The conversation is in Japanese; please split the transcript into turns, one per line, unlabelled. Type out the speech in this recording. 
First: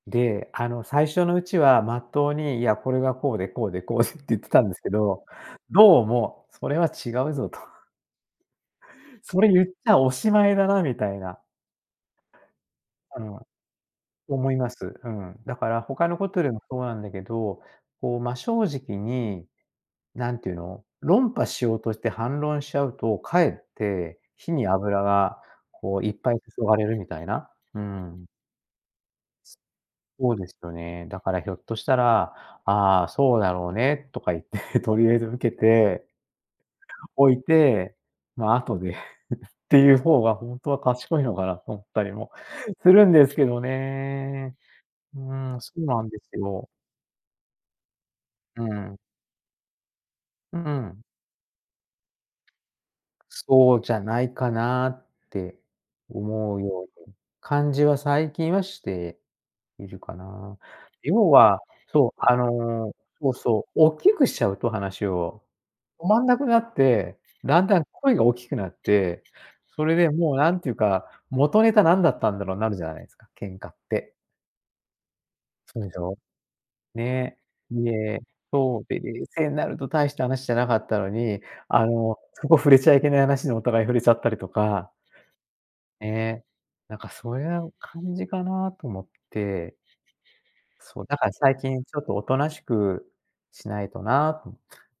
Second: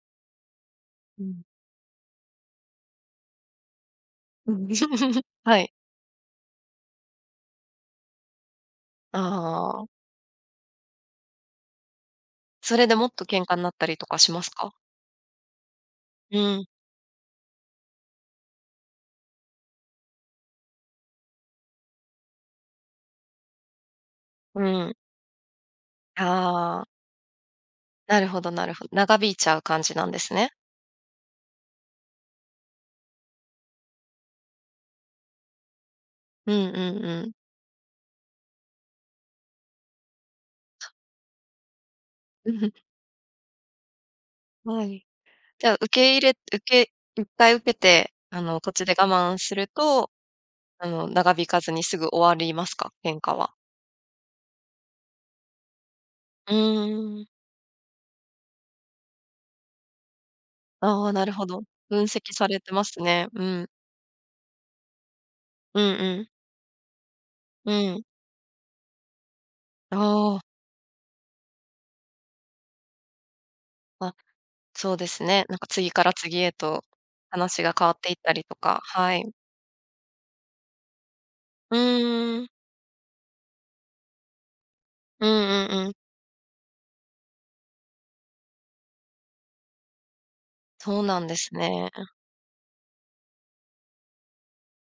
で、あの最
う
初の
ん。
うちはまっとうに、いや、これがこうで、こうで、こうでって言って
う
た
ん、
んですけ ど、
はい。
どうもそれは違うぞと。それ言っち
ああ。
ゃおしまいだなみたいな。
それでもっ
う
と
ん。
喧嘩になったりとかします
思いま
か？
す。うん。だから他のこ
う
とでも
ん。
そうなんだけど、こう、真正直に、何て言うの、論破しようとして反論しちゃうと、かえって、火
う
に
ん。
油がこういっぱい注が
あ
れ
あ。
るみたいな。うー
な
ん。
るほどなるほど、長引いちゃう感じなんです
そうで
ね。
すよね。だからひょっとしたら「ああ、そうだろうね」とか言って、とりあえず受けて
うんうんう
お
ん。
いて、ま、後で っていう方がほんとは賢いのかなと思ったりも
うふん。
するんですけどね。
はい。
うーん、
じ
そ
ゃ、
う
受
なん
け
で
入れ
す
受
よ。
けいっぱい受けて、あの
うー
こっちで
ん。
我慢すると、
うー
あ
ん。
の長引かずにすぐ終わりますか？喧嘩は。
そうじゃないかなって
う
思うように、
ーん。
感じは最近はしているかな。
ああ、な
要
るほ
は、
ど、分
そう、
析
あ
されてま
の
すね。
そう
うん。
そう、大きくしちゃうと話を、
うん
止ま
う
ん
ん。
なくなって、だん
う
だん
ん。
声が大きくなって、それ
あ
でもう
あ。
なんていうか、元ネタ何だったんだろうになるじゃないないですか、喧嘩って。
あ、そうですね、なんか
そうで
次
し
から
ょ。
次へと
ね、
話が変
い
わっていっ
え、
たりと
そ
か、
う、で、
は
冷
い。
静になると大した話じゃなかったのに、
う
あの
んう
そ
ん。
こ触れちゃいけない話にお互い触れちゃったりとか。
うんうんうん。
ね、なんかそういう感じかなと思って。
そ
そ
う
う、だ
なん
から
です
最近
ね。
ちょっとおとなしくしないとなと思って。